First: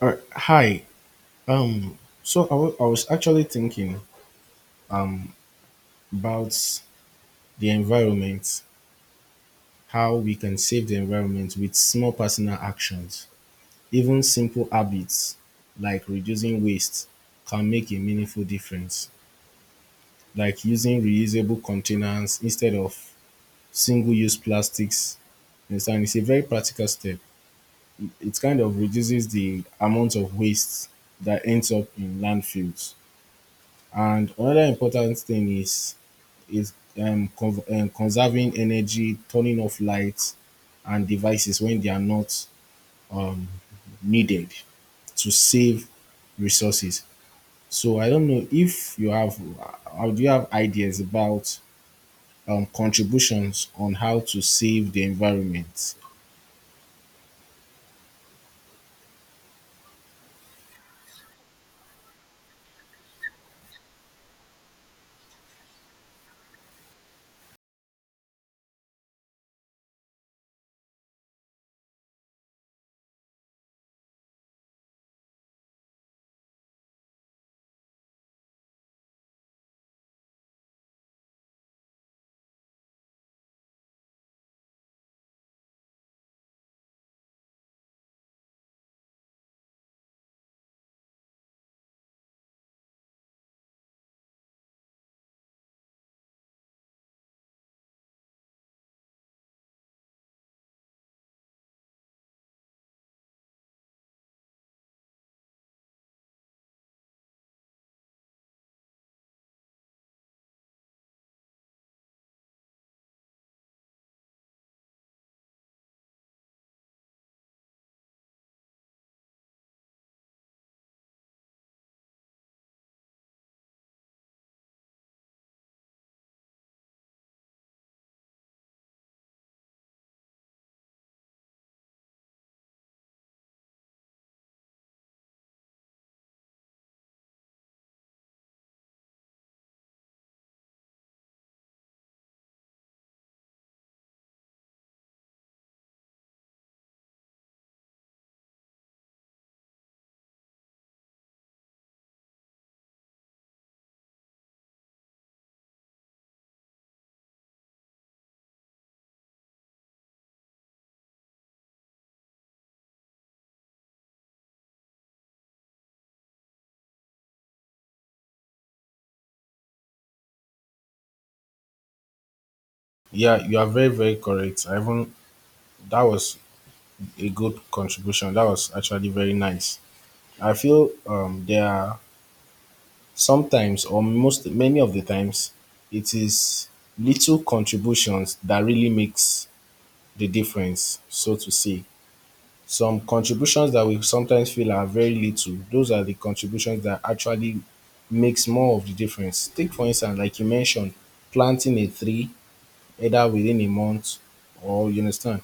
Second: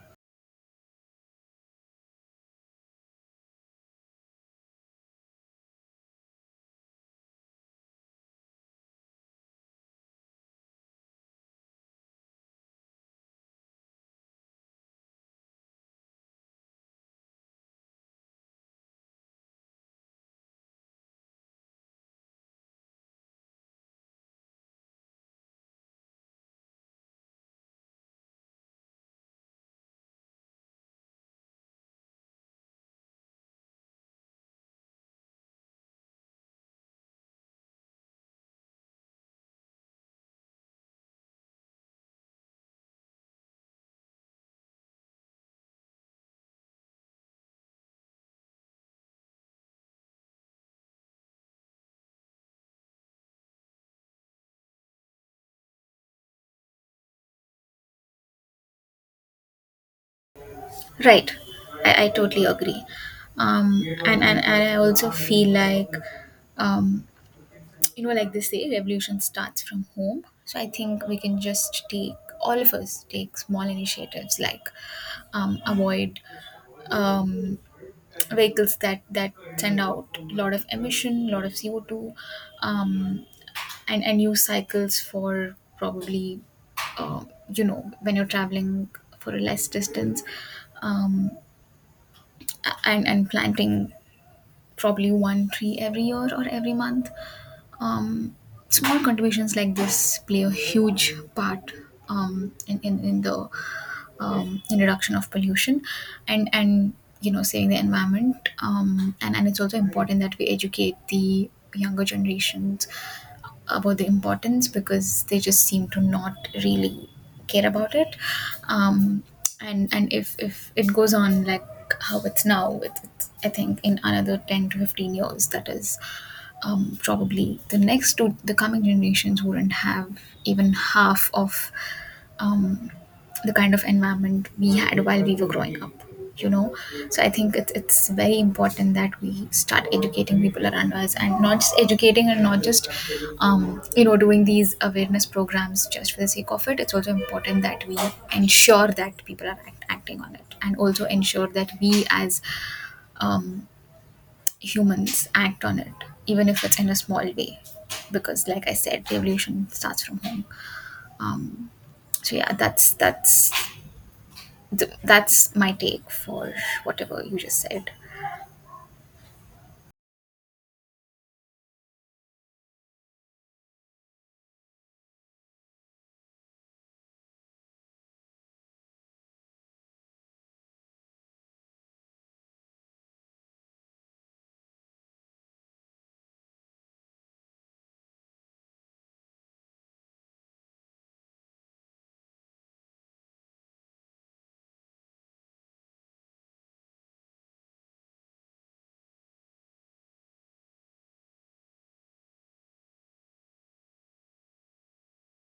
Hi. I was actually thinking about the environment, how we can save the environment with small personal actions. Even simple habits like reducing waste can make a meaningful difference, like using reusable containers instead of single use plastics. You Understand? It's a very practical step. It kind of reduces the amount of waste that ends up in landfills. And another important thing is conserving energy, turning off lights and devices when they are not um, needed to save resources. So I don't know if you have, or do you have ideas about contributions on how to save the environment? Right. I totally agree. And I also feel like, um, like they say, revolution starts from home. So I think we can just take, all of us take small initiatives, like avoid um, vehicles that send out a lot of emission, a lot of CO2, um, and use cycles for probably, um, when you're traveling for a less distance, um, and planting probably one tree every year or every month. um, Small contributions like this play a huge part in the in reduction of pollution, and saving the environment, and it's also important that we educate the younger generations about the importance, because they just seem to not really care about it. Um, and and if it goes on like how it's now, it's I think in another 10 to 15 years, that is, probably the next to the coming generations wouldn't have even half of um, the kind of environment we had while we were growing up you know so I think it's very important that we start educating people around us, and not just educating, and not just doing these awareness programs just for the sake of it. It's also important that we ensure that people are acting on it, and also ensure that we as um, humans act on it, even if it's in a small way, because like I said, revolution starts from home um, so, yeah, that's my take for whatever you just said. Yeah, you are very, very correct. I even that was a good contribution. That was actually very nice. I feel there are sometimes, or most many of the times, it is little contributions that really makes the difference, so to say. Some contributions that we sometimes feel are very little, those are the contributions that actually makes more of the difference. Take for instance, like you mentioned, planting a tree either within a month or you understand.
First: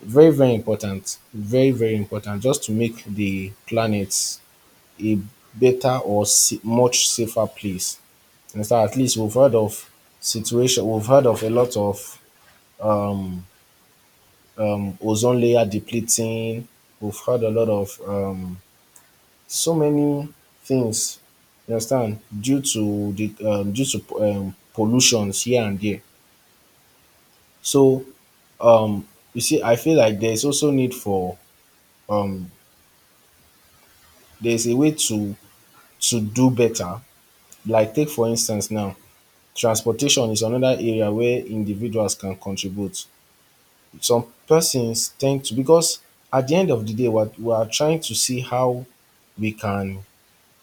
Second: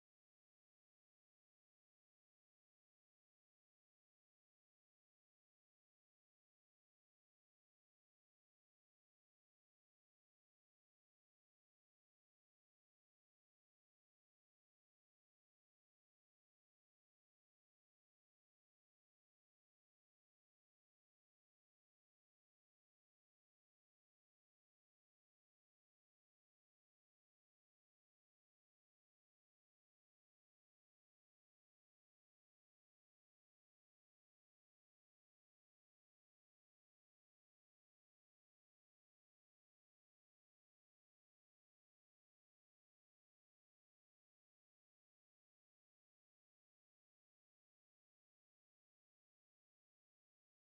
Very, very important. Very, very important just to make the planet a much safer place. Understand? At least we've heard of situation. We've heard of a lot of ozone layer depleting. We've heard a lot of so many things. You understand? Due to the due to pollutions here and there. So um, you see, I feel like there's also need for um, there's a way to do better. Like take for instance now, transportation is another area where individuals can contribute. Some persons tend to because at the end of the day, what we are trying to see how we can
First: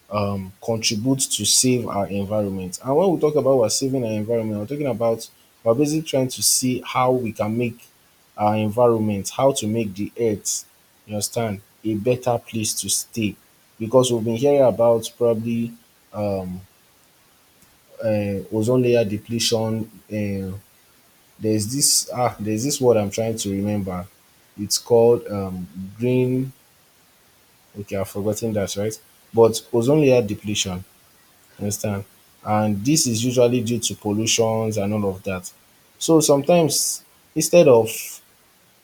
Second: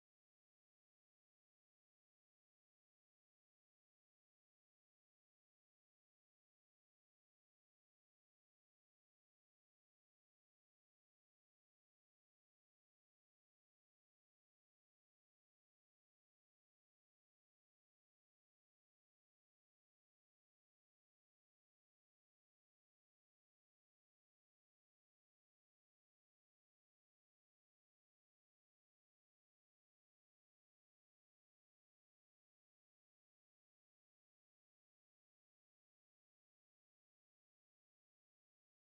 contribute to save our environment. And when we talk about we're saving our environment, we're talking about we're basically trying to see how we can make our environment, how to make the earth, you understand, a better place to stay. Because we've been hearing about probably um, ozone layer depletion, there's this ah there's this word I'm trying to remember. It's called green. Okay, I've forgotten that, right? But ozone layer depletion. You Understand? And this is usually due to pollutions and all of that. So sometimes instead of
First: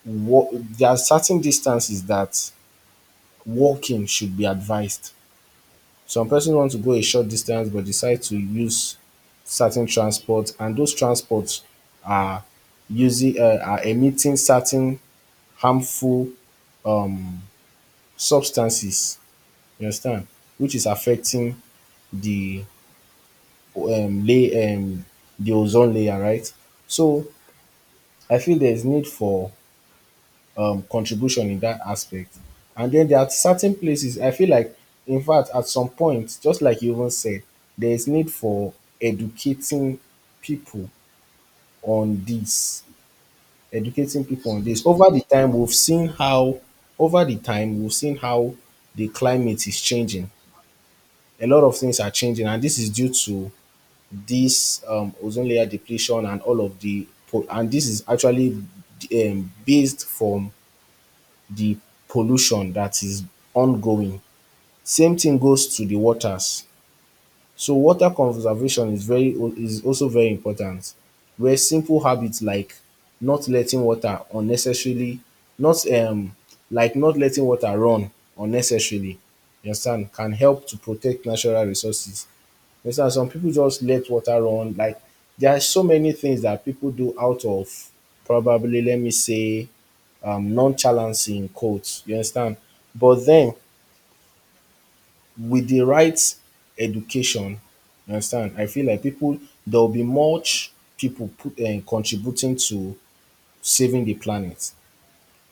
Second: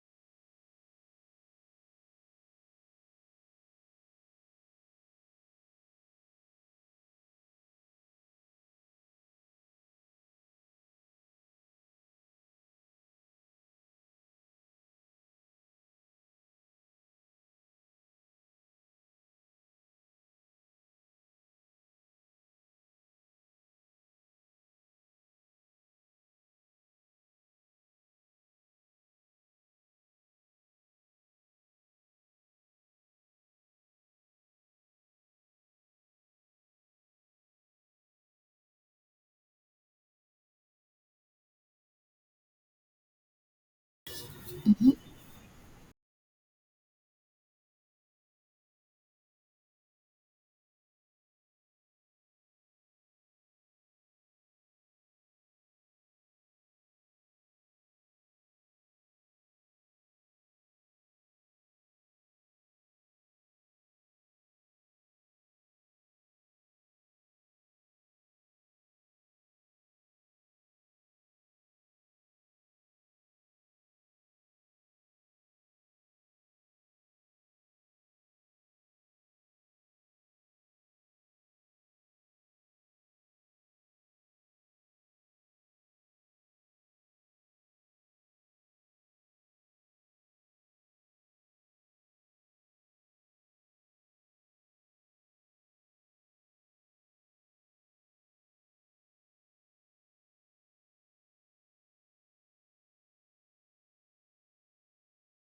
there are certain distances that walking should be advised. Some person want to go a short distance but decide to use certain transport and those transports are using are emitting certain harmful um, substances, you understand, which is affecting the lay the ozone layer, right? So I feel there is need for contribution in that aspect. And then there are certain places I feel like, in fact, at some point, just like you even said, there is need for educating people on this. Educating people on this. Over the time we've seen how the climate is changing. A lot of things are changing, and this is due to this ozone layer depletion and all of the po- and this is actually based from the pollution that is ongoing. Same thing goes to the waters. So water conservation is also very important where simple habits like not letting water unnecessarily not um not letting water run unnecessarily you understand can help to protect natural resources. You understand some people just let water run like there are so many things that people do out of probably let me say nonchalancy in quotes you understand but then with the right education, you understand, I feel like people there will be much people put and contributing to saving the planet.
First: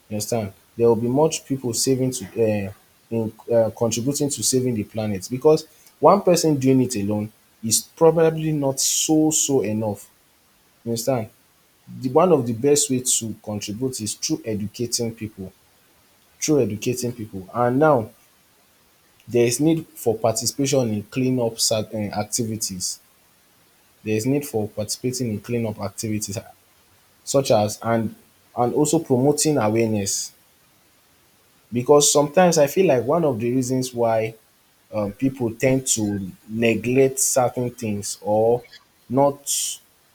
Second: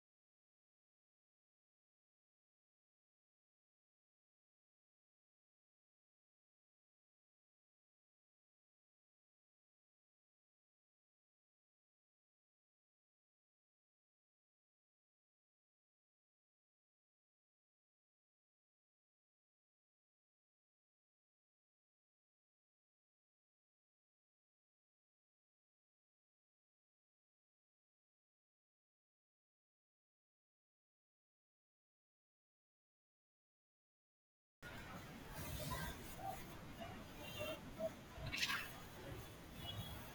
You understand? There will be much people saving uh, contributing to saving the planet because one person doing it alone is probably not so enough. You understand? The one of the best way to contribute is through educating people, and now there is need for participation in clean up certain activities. There is need for participating in cleanup activities such as and also promoting awareness because sometimes I feel like one of the reasons why people tend to neglect certain things or not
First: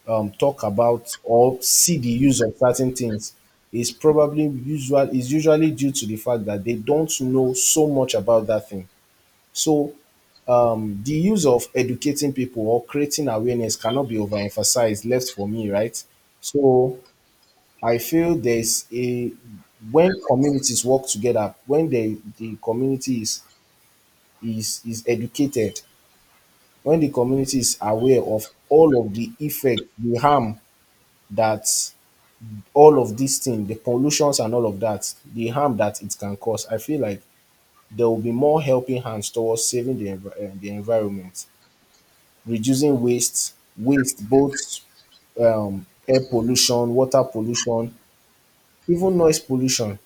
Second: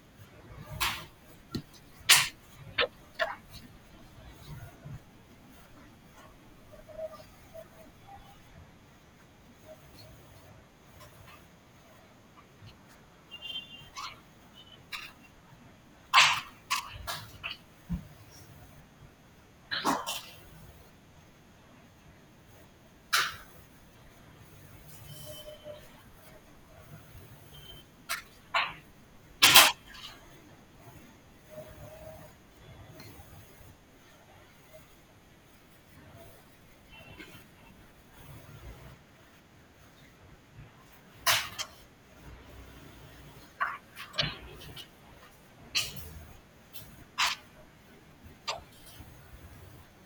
talk about or see the use of certain things is probably usual is usually due to the fact that they don't know so much about that thing. So the use of educating people or creating awareness cannot be overemphasized, left for me, right? So I feel there's a when communities work together, when the community is educated, when the community is aware of all of the effect, the harm that all of these things, the pollutions and all of that, the harm that it can cause, I feel like there will be more helping hands towards saving the environment. Reducing waste both air pollution, water pollution, even noise pollution.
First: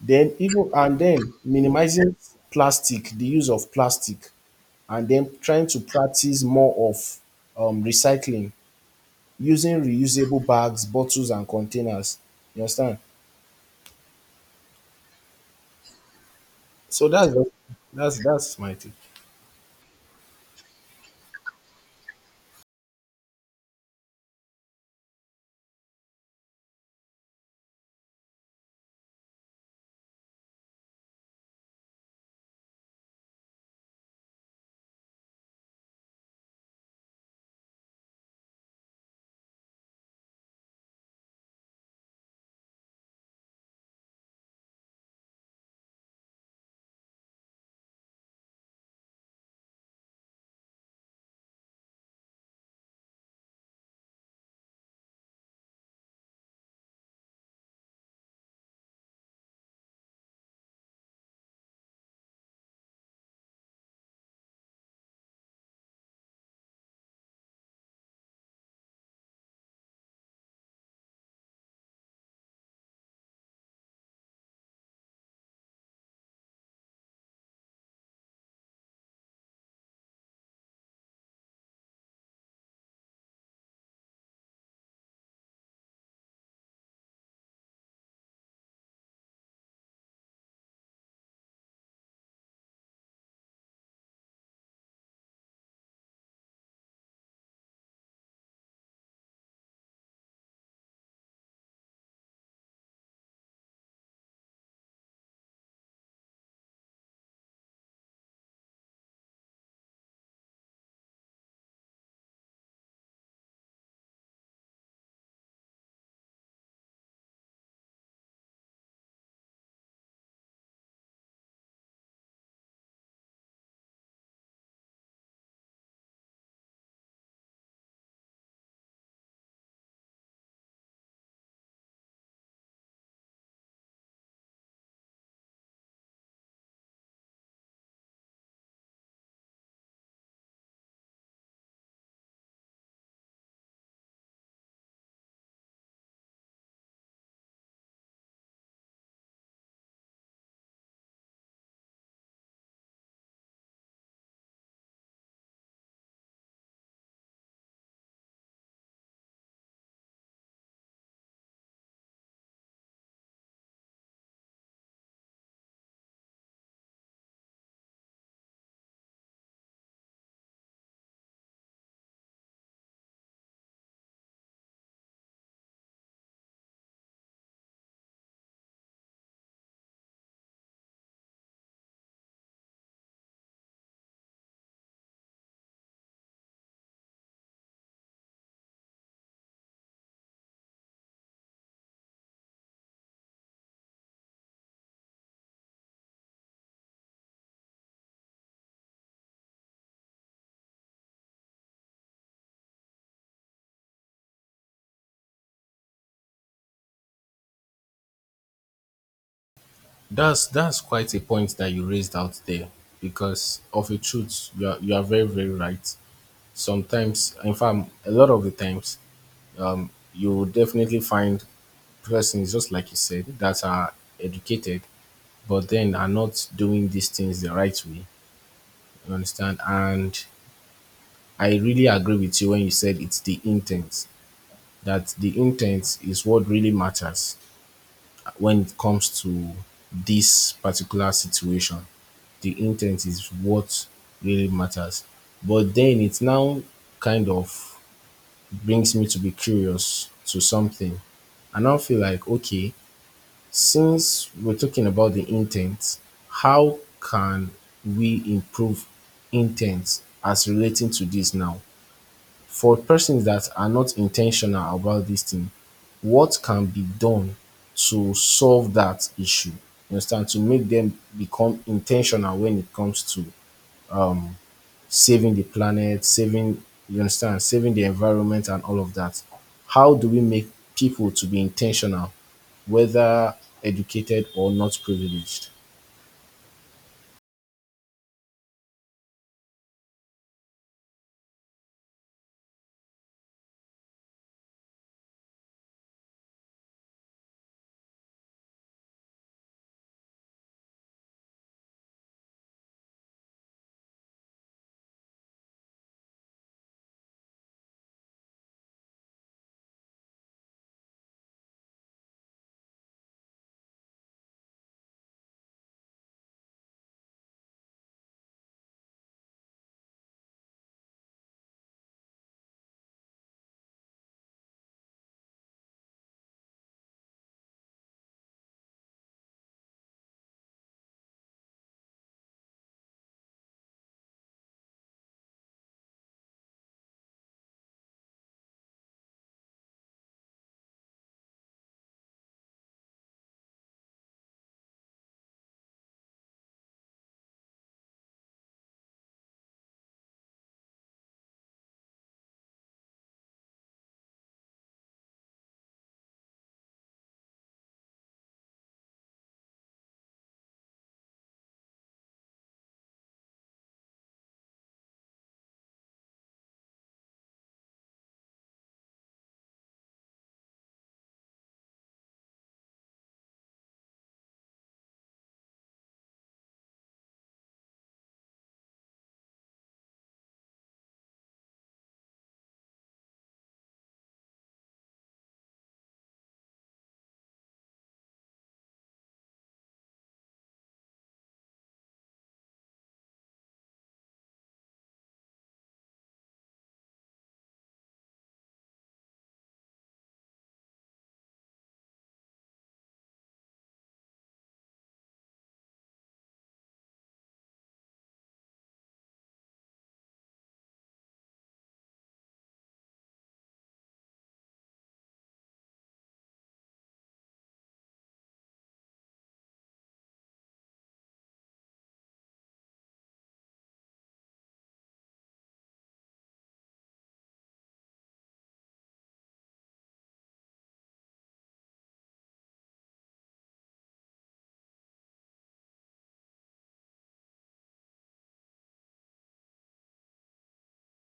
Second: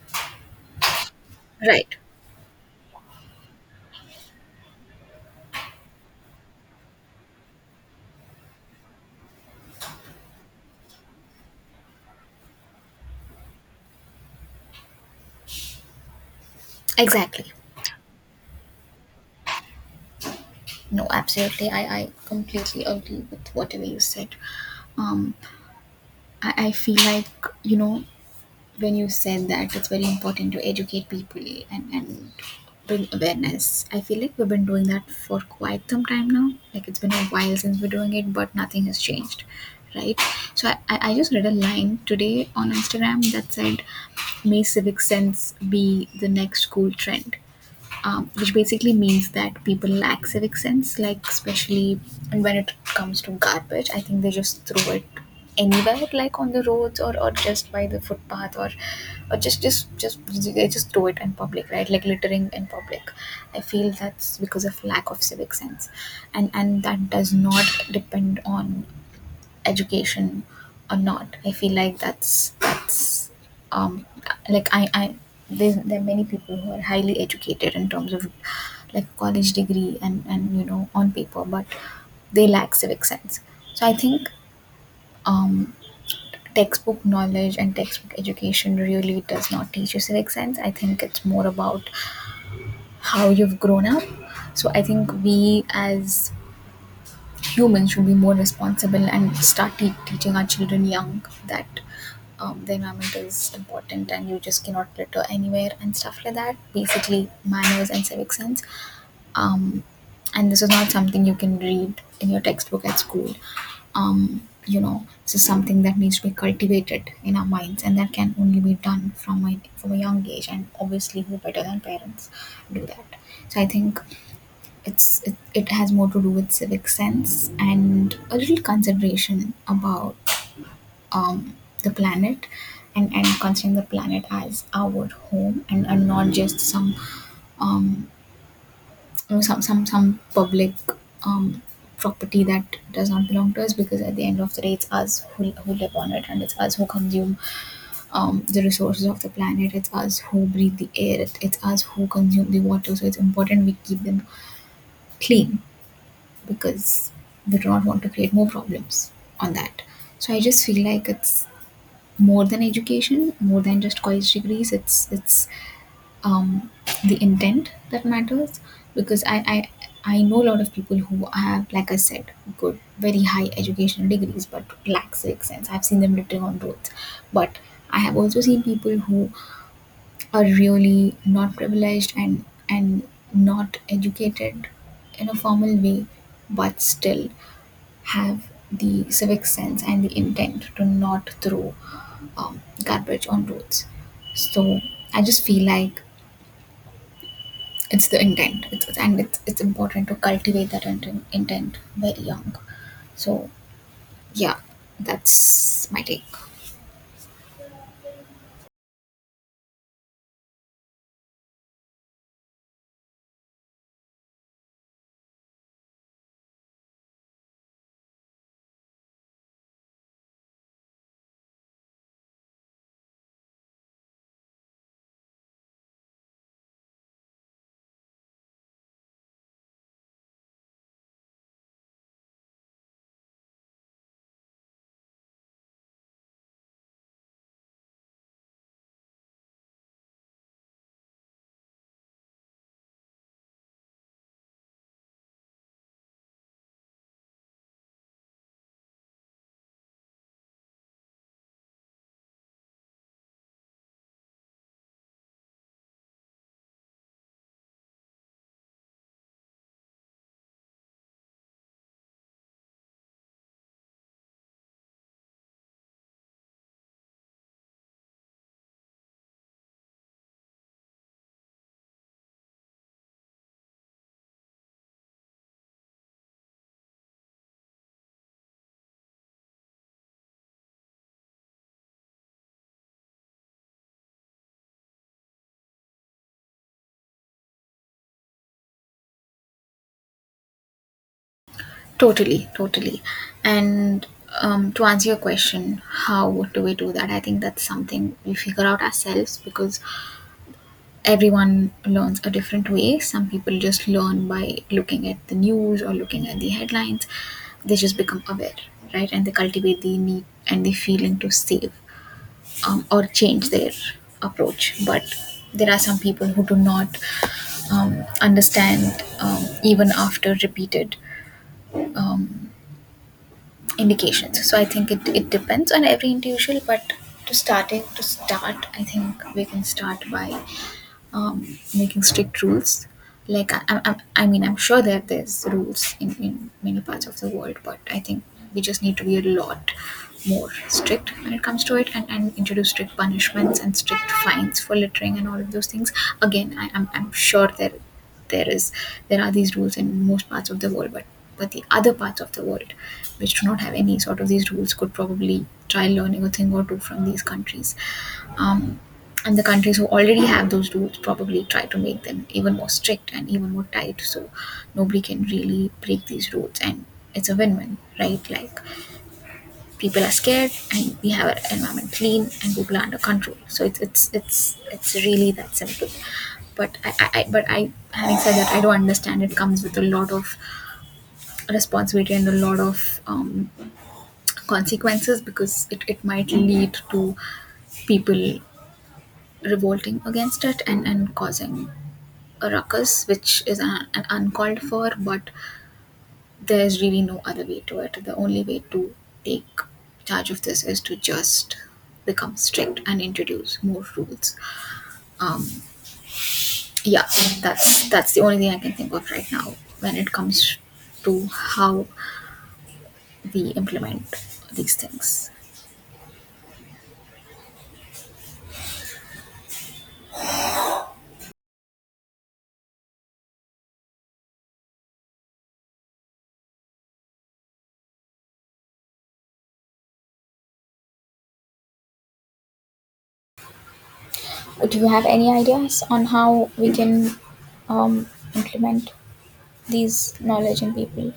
Then even and then Right. minimizing plastic, the use of plastic, and then trying to practice more of recycling, using reusable bags, bottles, and containers. You understand? So that's Exactly. that's that's my take. No, absolutely. I completely agree with whatever you said. Um, I feel like, you know, when you said that it's very important to educate people and bring awareness, I feel like we've been doing that for quite some time now. Like, it's been a while since we're doing it, but nothing has changed, right? So I just read a line today on Instagram that said, "May civic sense be the next cool trend," which basically means that people lack civic sense, like, especially when it comes to garbage. I think they just throw it anywhere, like on the roads, or just by the footpath, or just they just throw it in public, right? Like, littering in public. I feel that's because of lack of civic sense, and that does not depend on education or not. I feel like that's um like there are many people who are highly educated in terms of, like, college degree and on paper, but they lack civic sense. So I think um textbook knowledge and textbook education really does not teach you civic sense. I think it's more about how you've grown up. So I think we as humans should be more responsible and start teaching our children young that the environment is important and you just cannot litter anywhere and stuff like that. Basically, manners and civic sense. Um, and this is not something you can read in your textbook at school. This is something that needs to be cultivated in our minds, and that can only be done from a young age. And obviously, who better than parents do that? So I think it has more to do with civic sense and a little consideration about um, the planet, and considering the planet as our home, and not just some um, some public um, property that does not belong to us, because at the end of the day, it's us who live on it, and it's us who consume the resources of the planet, it's us who breathe the air, it's us who consume the water, so it's important we keep them clean, because we do not want to create more problems on that. So I just feel like it's more than education, more than just college degrees. It's um, the intent that matters, because I know a lot of people who have, like I said, good, very high educational degrees but lack civic sense. I've seen them littering on roads, but I have also seen people who are really not privileged and not educated in a formal way, but still have the civic sense and the intent to not throw garbage on roads. So I just feel like it's the intent. It's important to cultivate that intent very young. So, yeah, that's my take. That's quite a point that you raised out there because of a truth, you are very, very right. Sometimes in fact a lot of the times you will definitely find persons just like you said that are educated but then are not doing these things the right way you understand and I really agree with you when you said it's the intent that the intent is what really matters when it comes to this particular situation. The intent is what really matters, but then it's now kind of brings me to be curious to something. I now feel like, okay, since we're talking about the intent, how can we improve intent as relating to this now? For persons that are not intentional about this thing, what can be done to solve that issue? You understand? To make them become intentional when it comes to um saving the planet, saving, you understand, saving the environment and all of that. How do we make people to be intentional, whether educated or not privileged? Totally, totally. And, to answer your question, how do we do that? I think that's something we figure out ourselves, because everyone learns a different way. Some people just learn by looking at the news or looking at the headlines. They just become aware, right? And they cultivate the need and the feeling to save, or change their approach. But there are some people who do not understand, even after repeated um, indications. So I think it depends on every individual, but to start, I think we can start by making strict rules. Like, I mean, I'm sure that there's rules in many parts of the world, but I think we just need to be a lot more strict when it comes to it, and introduce strict punishments and strict fines for littering and all of those things. Again, I'm sure there is there are these rules in most parts of the world, but the other parts of the world, which do not have any sort of these rules, could probably try learning a thing or two from these countries, um, and the countries who already have those rules probably try to make them even more strict and even more tight, so nobody can really break these rules. And it's a win-win, right? Like, people are scared and we have our environment clean and people are under control, so it's really that simple. But I, having said that, I do understand it comes with a lot of responsibility and a lot of consequences, because it might lead to people revolting against it, and causing a ruckus, which is an uncalled for, but there's really no other way to it. The only way to take charge of this is to just become strict and introduce more rules. Yeah, that's the only thing I can think of right now, when it comes to how we implement these things. Do you have any ideas on how we can um, implement these knowledge in people?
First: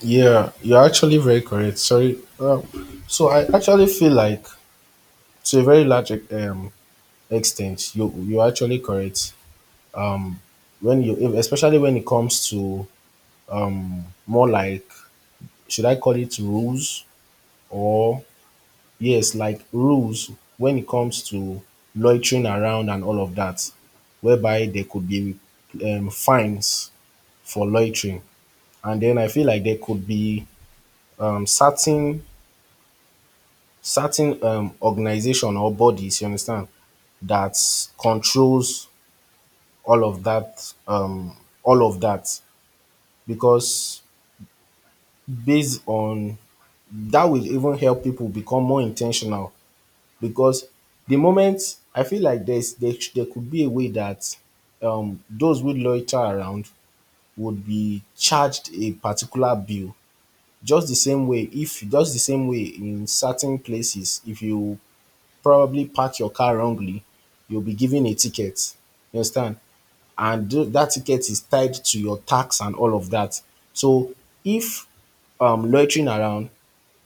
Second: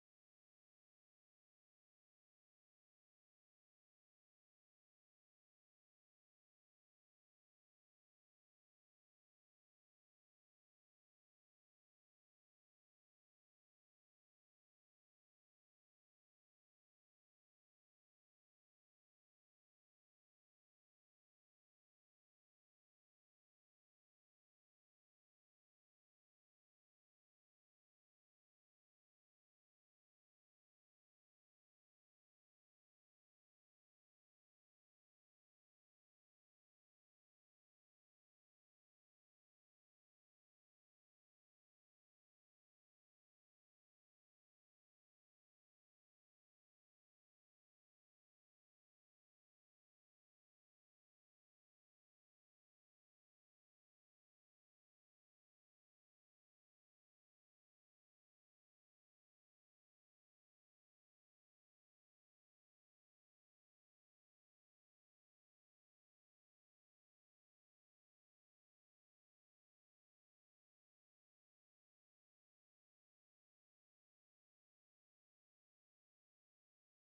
Yeah, you're actually very correct. Sorry. So I actually feel like, to a very large extent, you're actually correct. When you, if- Especially when it comes to more like, should I call it rules or yes, like rules when it comes to loitering around and all of that, whereby there could be fines for loitering. And then I feel like there could be um, certain certain organization or bodies, you understand, that controls all of that, all of that, because based on that will even help people become more intentional because the moment I feel like there could be a way that those who loiter around would be charged a particular bill, just the same way in certain places if you probably park your car wrongly, you'll be given a ticket. You understand? And that ticket is tied to your tax and all of that. So if loitering around,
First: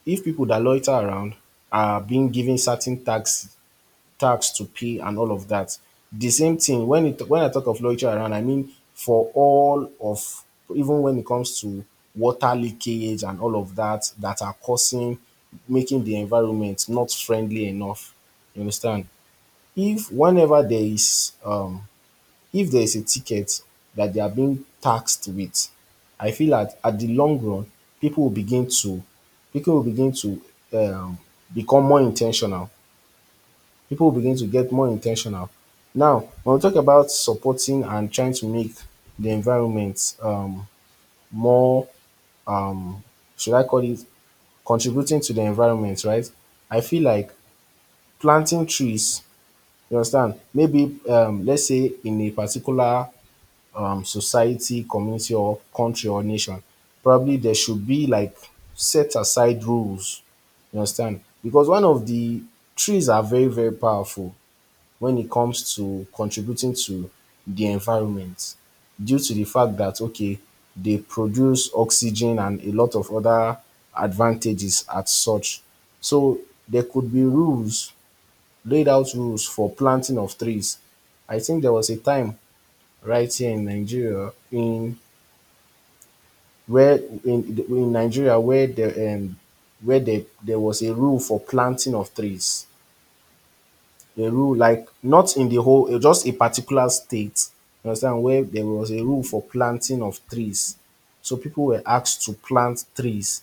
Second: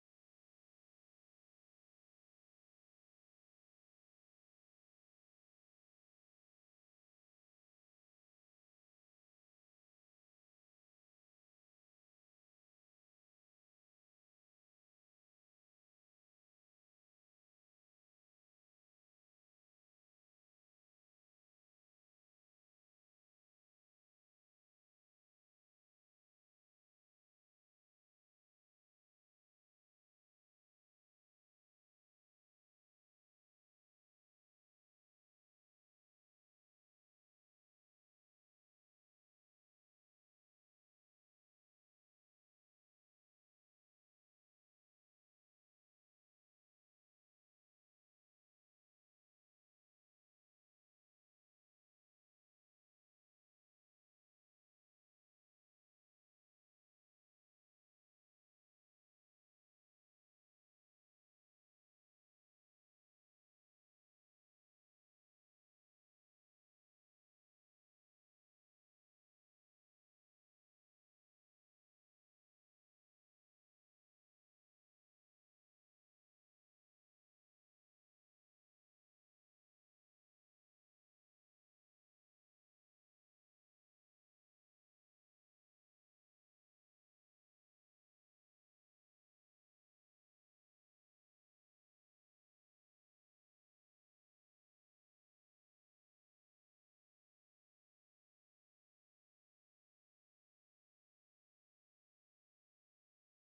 if people that loiter around are being given certain tax to pay and all of that. The same thing when it when I talk of luxury around, I mean for all of even when it comes to water leakage and all of that that are causing making the environment not friendly enough. You understand? If whenever there is if there is a ticket that they are being taxed with, I feel that at the long run, people will begin to people will begin to um become more intentional people begin to get more intentional. Now, when we talk about supporting and trying to make the environment more, um, should I call it contributing to the environment, right? I feel like planting trees, you understand? Maybe, let's say, in a particular society, community, or country or nation, probably there should be like set aside rules, you understand? Because one of the trees are very, very powerful when it comes to contributing to the environment due to the fact that okay they produce oxygen and a lot of other advantages as such. So there could be laid out rules for planting of trees. I think there was a time right here in Nigeria in where in Nigeria where there was a rule for planting of trees. A rule like not in the whole just a particular state, you understand, where there was a rule for planting of trees. So people were asked to plant trees.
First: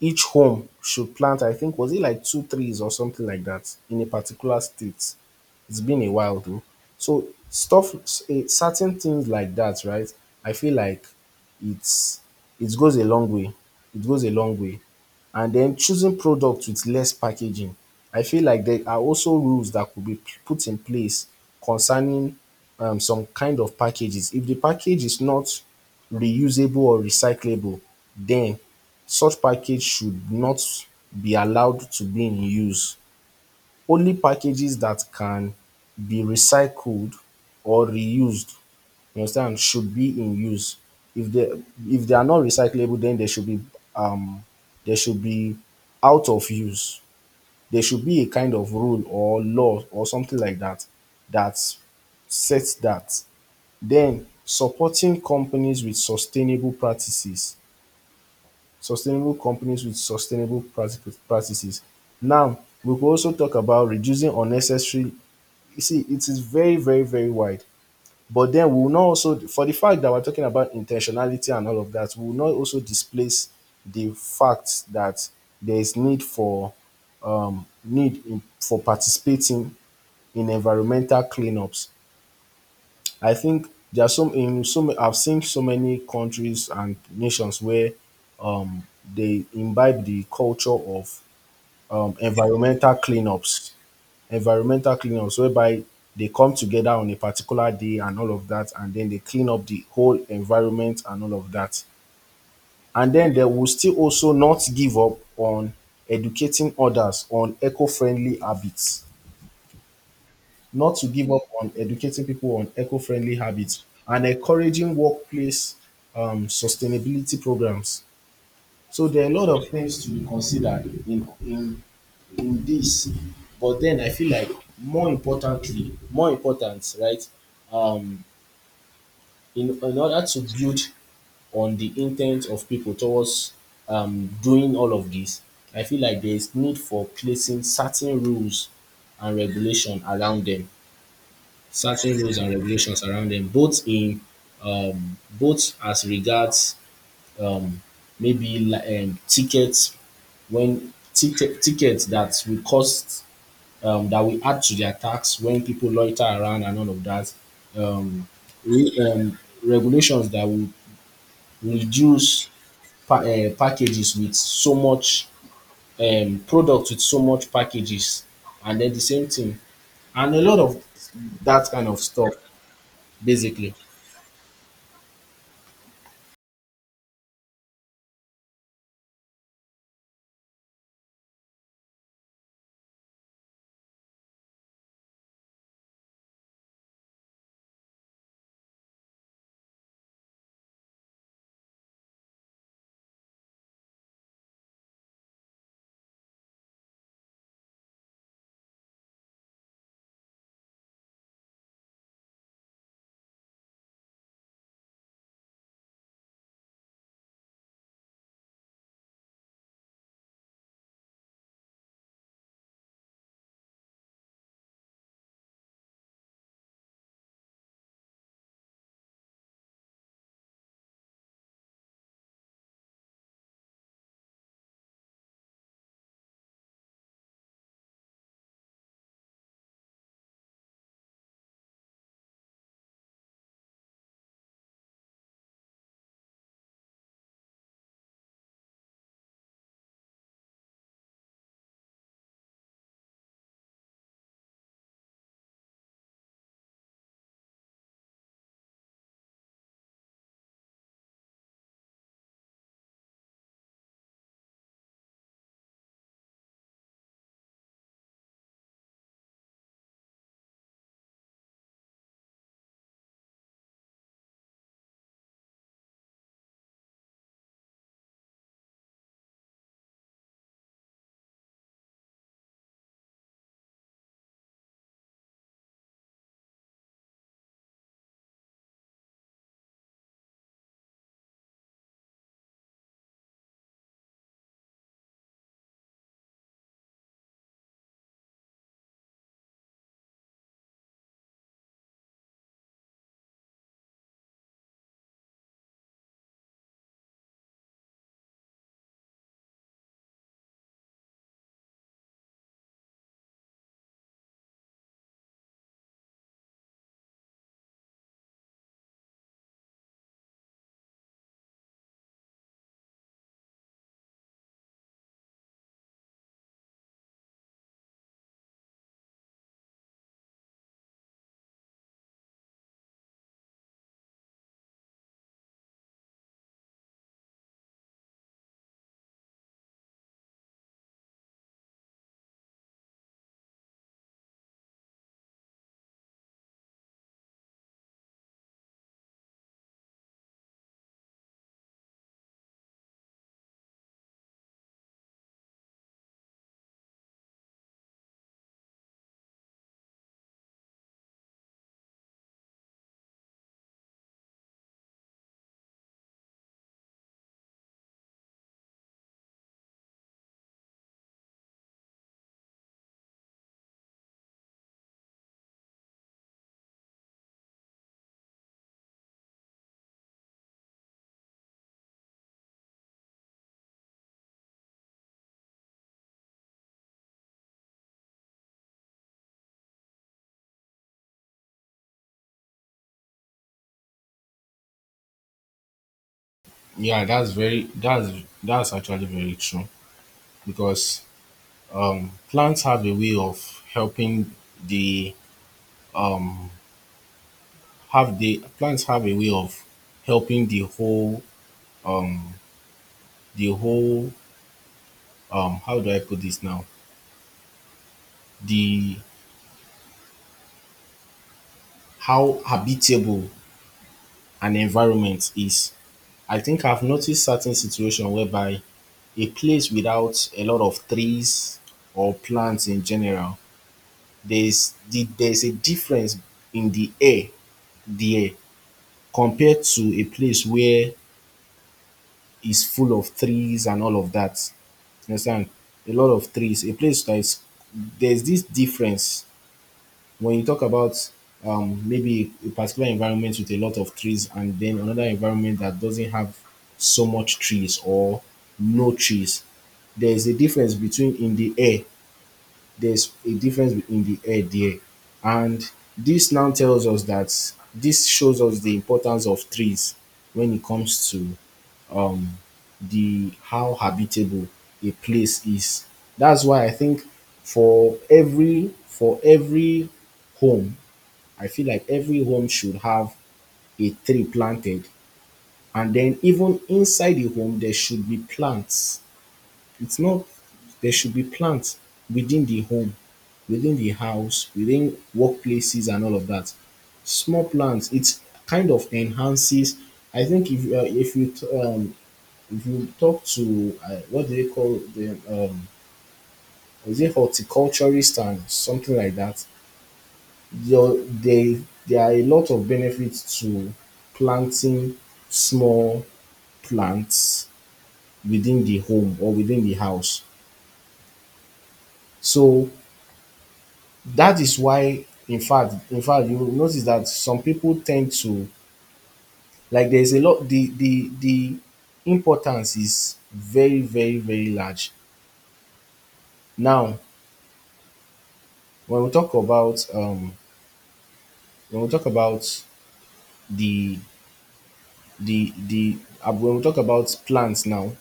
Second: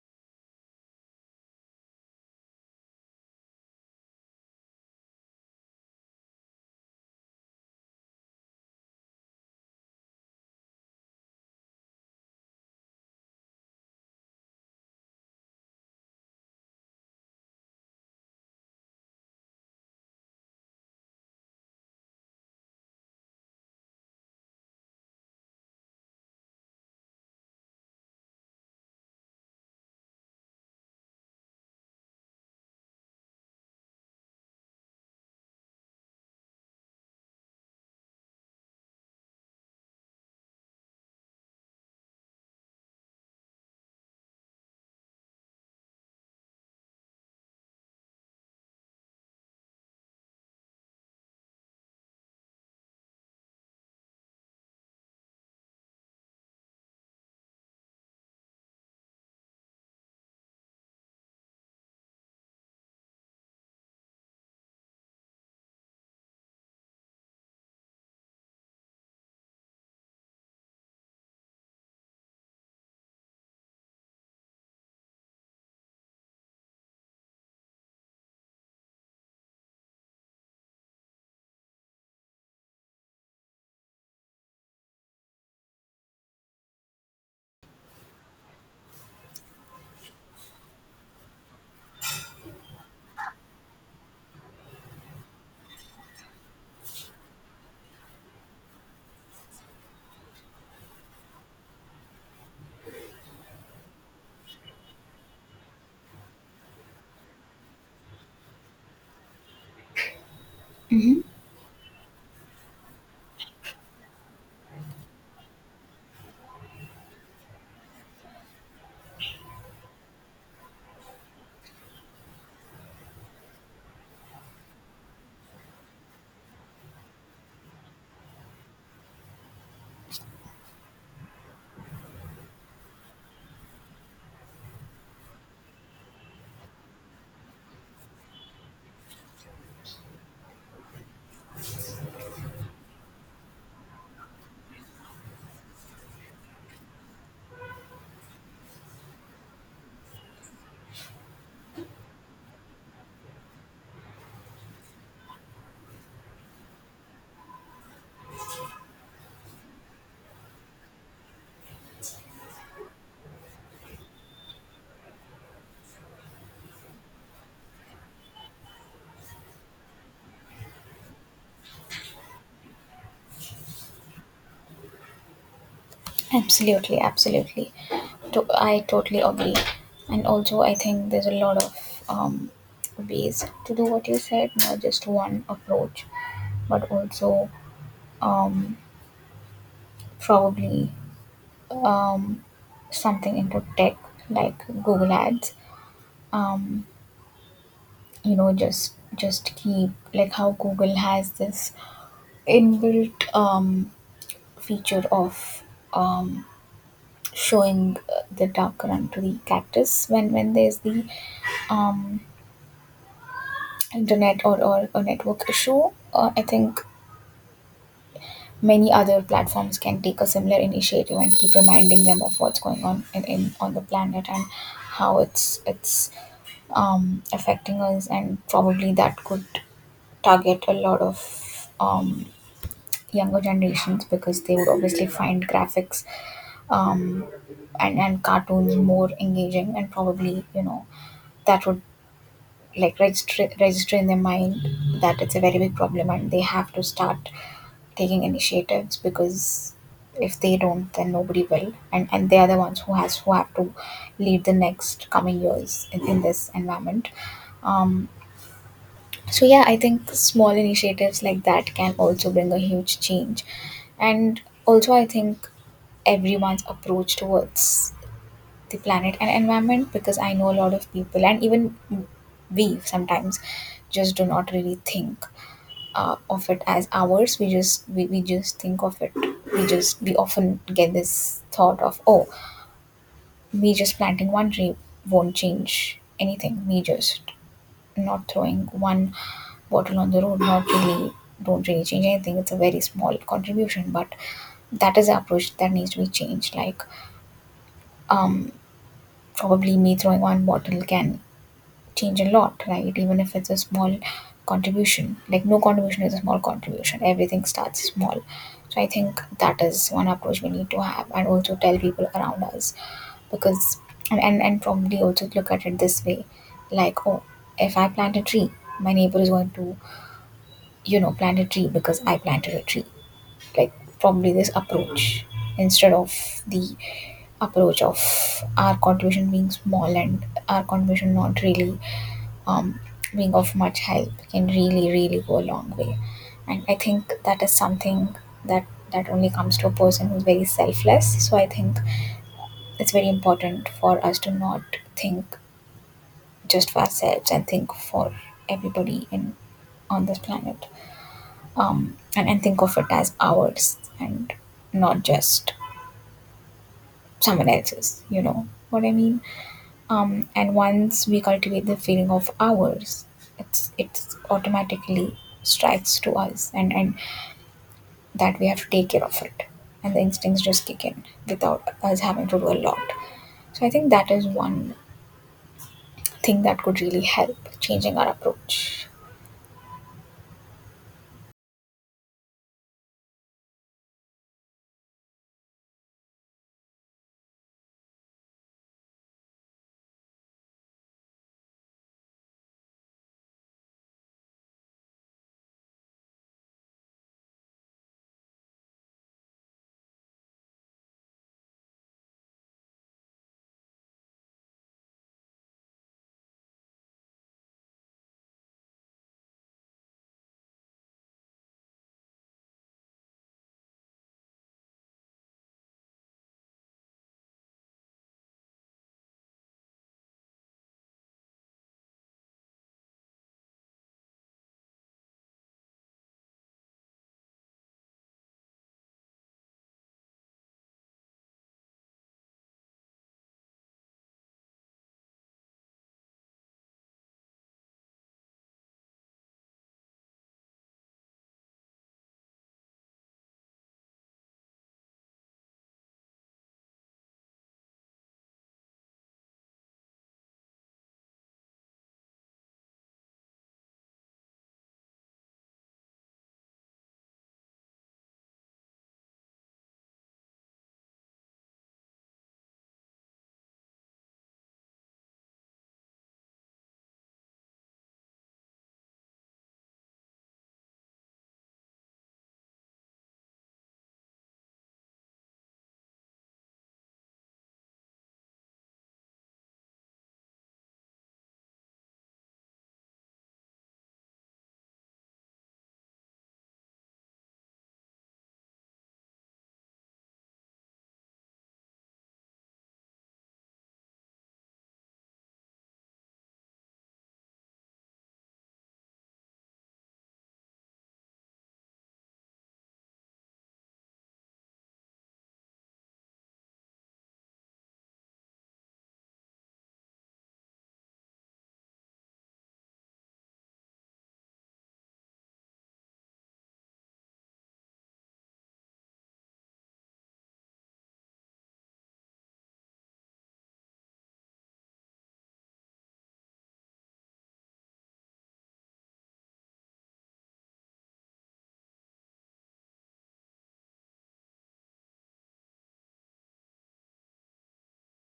Each home should plant, I think, was it like two trees or something like that in a particular state. It's been a while though. So certain things like that, right? I feel like it's it goes a long way. It goes a long way. And then choosing products with less packaging. I feel like there are also rules that could be put in place concerning some kind of packages. If the package is not reusable or recyclable, then such package should not be allowed to be in use. Only packages that can be recycled or reused, you understand, should be in use. If they if they are not recyclable, then um they should be out of use. There should be a kind of rule or law or something like that that sets that. Then supporting companies with sustainable practices, sustainable companies with sustainable practices. Now we could also talk about reducing unnecessary, you see, it is very, very, very wide. But then we will not also, for the fact that we're talking about intentionality and all of that, we will not also displace the fact that there is need for for participating in environmental cleanups. I think there are some I've seen so many countries and nations where um, they imbibe the culture of um, environmental cleanups, environmental cleanups whereby they come together on a particular day and all of that, and then they clean up the whole environment and all of that. And then they will still also not give up on educating others on eco-friendly habits, not to give up on educating people on eco-friendly habits and encouraging workplace sustainability programs. So there are a lot of things to be considered in this, but then I feel like more importantly, more important, right? Um, in order to build on the intent of people towards doing all of this, I feel like there is need for placing certain rules and regulation around them, certain rules and regulations around them, both in, both as regards um, maybe tickets, when tickets that will cost, that will add to their tax when people loiter around and all of that. Um, re- um, Regulations that will reduce packages with so much, product with so much packages, and then the same thing, and a lot of that kind of stuff. Basically, Absolutely, absolutely. I totally agree. And also, I think there's a lot of ways to do what you said, not just one approach, but also probably something into tech, like Google Ads. You know, just keep like how Google has this inbuilt feature of showing the dark run to the cactus when there's the um, internet, or a network issue. I think many other platforms can take a similar initiative and keep reminding them of what's going on in on the planet, and how it's affecting us, and probably that could target a lot of younger generations, because they would obviously find graphics um, and cartoons more engaging, and probably, that would, like, register in their mind that it's a very big problem and they have to start taking initiatives, because if they don't, then nobody will, and they are the ones who have to lead the next coming years in this environment um so, yeah, I think small initiatives like that can also bring a huge change. And also, I think everyone's approach towards the planet and environment, because I know a lot of people, and even we sometimes just do not really think of it as ours. We just think of it. We often get this thought of, oh, me just planting one tree won't change anything. Me just not throwing one bottle on the road not really don't really change anything. It's a very small contribution, but that is the approach that needs to be changed. Like, um, probably me throwing one bottle can change a lot, right? Even if it's a small contribution, like, no contribution is a small contribution. Everything starts small. So I think that is one approach we need to have, and also tell people around us, because, and probably also look at it this way, like, oh, if I plant a tree, my neighbor is going to, plant a tree because I planted a tree. Like, probably this approach, instead of the approach of our contribution being small and our contribution not really um, being of much help, can really really go a long way. And I think that is something that that only comes to a person who's very selfless. So I think it's very important for us to not think just for ourselves and think for everybody in on this planet, and think of it as ours and not just someone else's, you know what I mean? And once we cultivate the feeling of ours, it's automatically strikes to us, and that we have to take care of it, and the instincts just kick in without us having to do a lot. So I think that is one thing that could really help changing our approach. yeah, that's that's actually very true, because plants have a way of helping the um, have the plants have a way of helping the whole how do I put this now, the how habitable an environment is. I think I've noticed certain situation whereby a place without a lot of trees or plants in general, there's a difference in the air there compared to a place where is full of trees and all of that. You understand? A lot of trees. A place that is, there's this difference when you talk about, maybe a particular environment with a lot of trees and then another environment that doesn't have so much trees or no trees. There's a difference between in the air. There's a difference in the air there. And this now tells us that, this shows us the importance of trees when it comes to um the how habitable a place is. That's why I think for every home, I feel like every home should have a tree planted. And then even inside the home, there should be plants. It's not, there should be plants within the home, within the house, within workplaces and all of that. Small plants, it's kind of enhances. I think if you if you talk to what do they call them, is it horticulturist and something like that, your, they, there are a lot of benefits to planting small plants within the home or within the house. So that is why, in fact, you will notice that some people tend to, like, there's a lot, the importance is very, very, very large. Now when we talk about when we talk about the the when we talk about plants now,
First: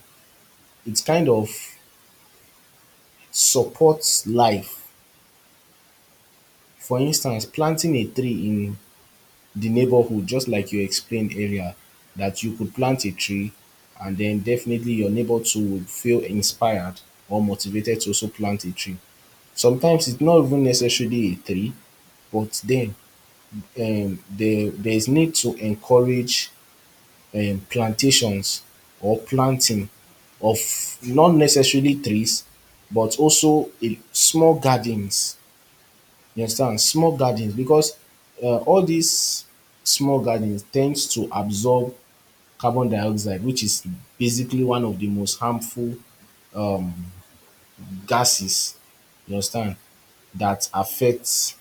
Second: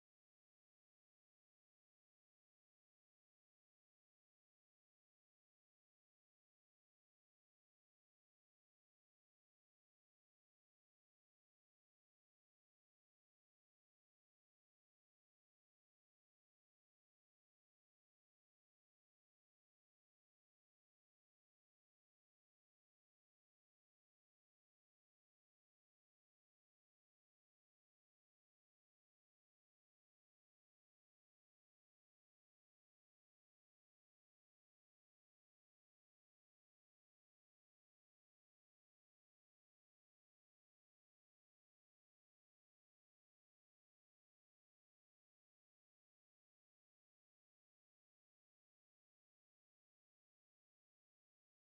it kind of supports life. For instance, planting a tree in the neighborhood, just like you explained earlier, that you could plant a tree and then definitely your neighbor too would feel inspired or motivated to also plant a tree. Sometimes it's not even necessarily a tree, but then, there's need to encourage plantations or planting of not necessarily trees but also a small gardens. You understand? Small gardens, because all these small gardens tends to absorb carbon dioxide, which is basically one of the most harmful gases. You understand? That affects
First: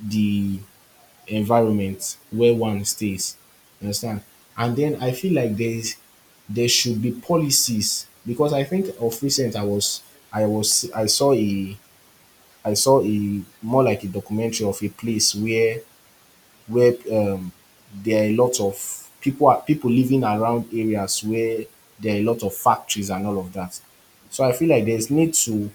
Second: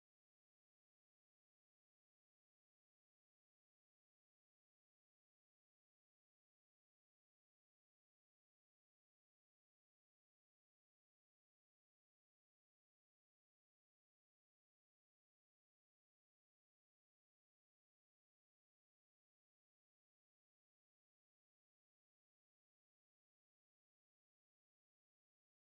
the environment where one stays. You understand? And then I feel like there is, there should be policies, because I think of recent I was I saw a more like a documentary of a place where, where um there are a lot of people, are people living around areas where there are a lot of factories and all of that. So I feel like there's need to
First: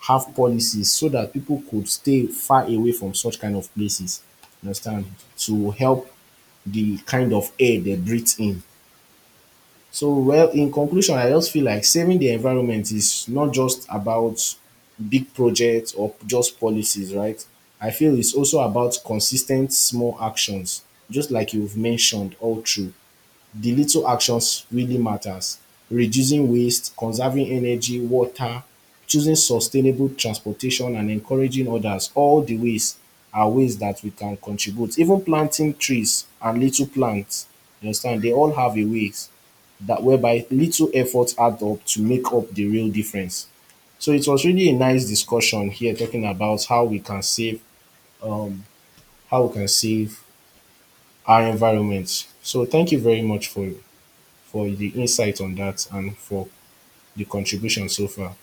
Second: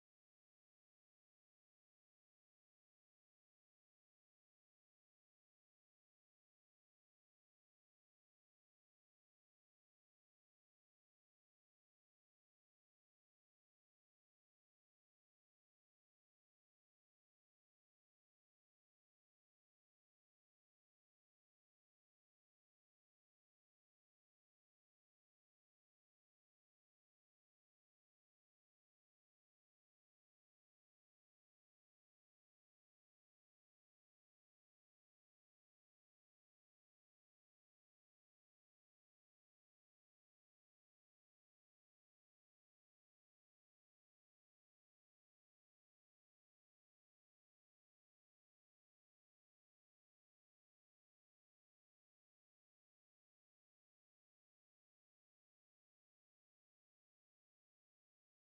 have policies so that people could stay far away from such kind of places. You understand? To help the kind of air they breathe in. So, well, in conclusion, I just feel like saving the environment is not just about big projects or just policies, right? I feel it's also about consistent small actions, just like you've mentioned all through. The little actions really matters. Reducing waste, conserving energy, water, choosing sustainable transportation and encouraging others, all the ways are ways that we can contribute. Even planting trees and little plants, you understand, they all have a ways that whereby little efforts add up to make up the real difference. So it was really a nice discussion here talking about how we can save um how we can save our environment. So thank you very much for di insight on dat and for di contribution so far.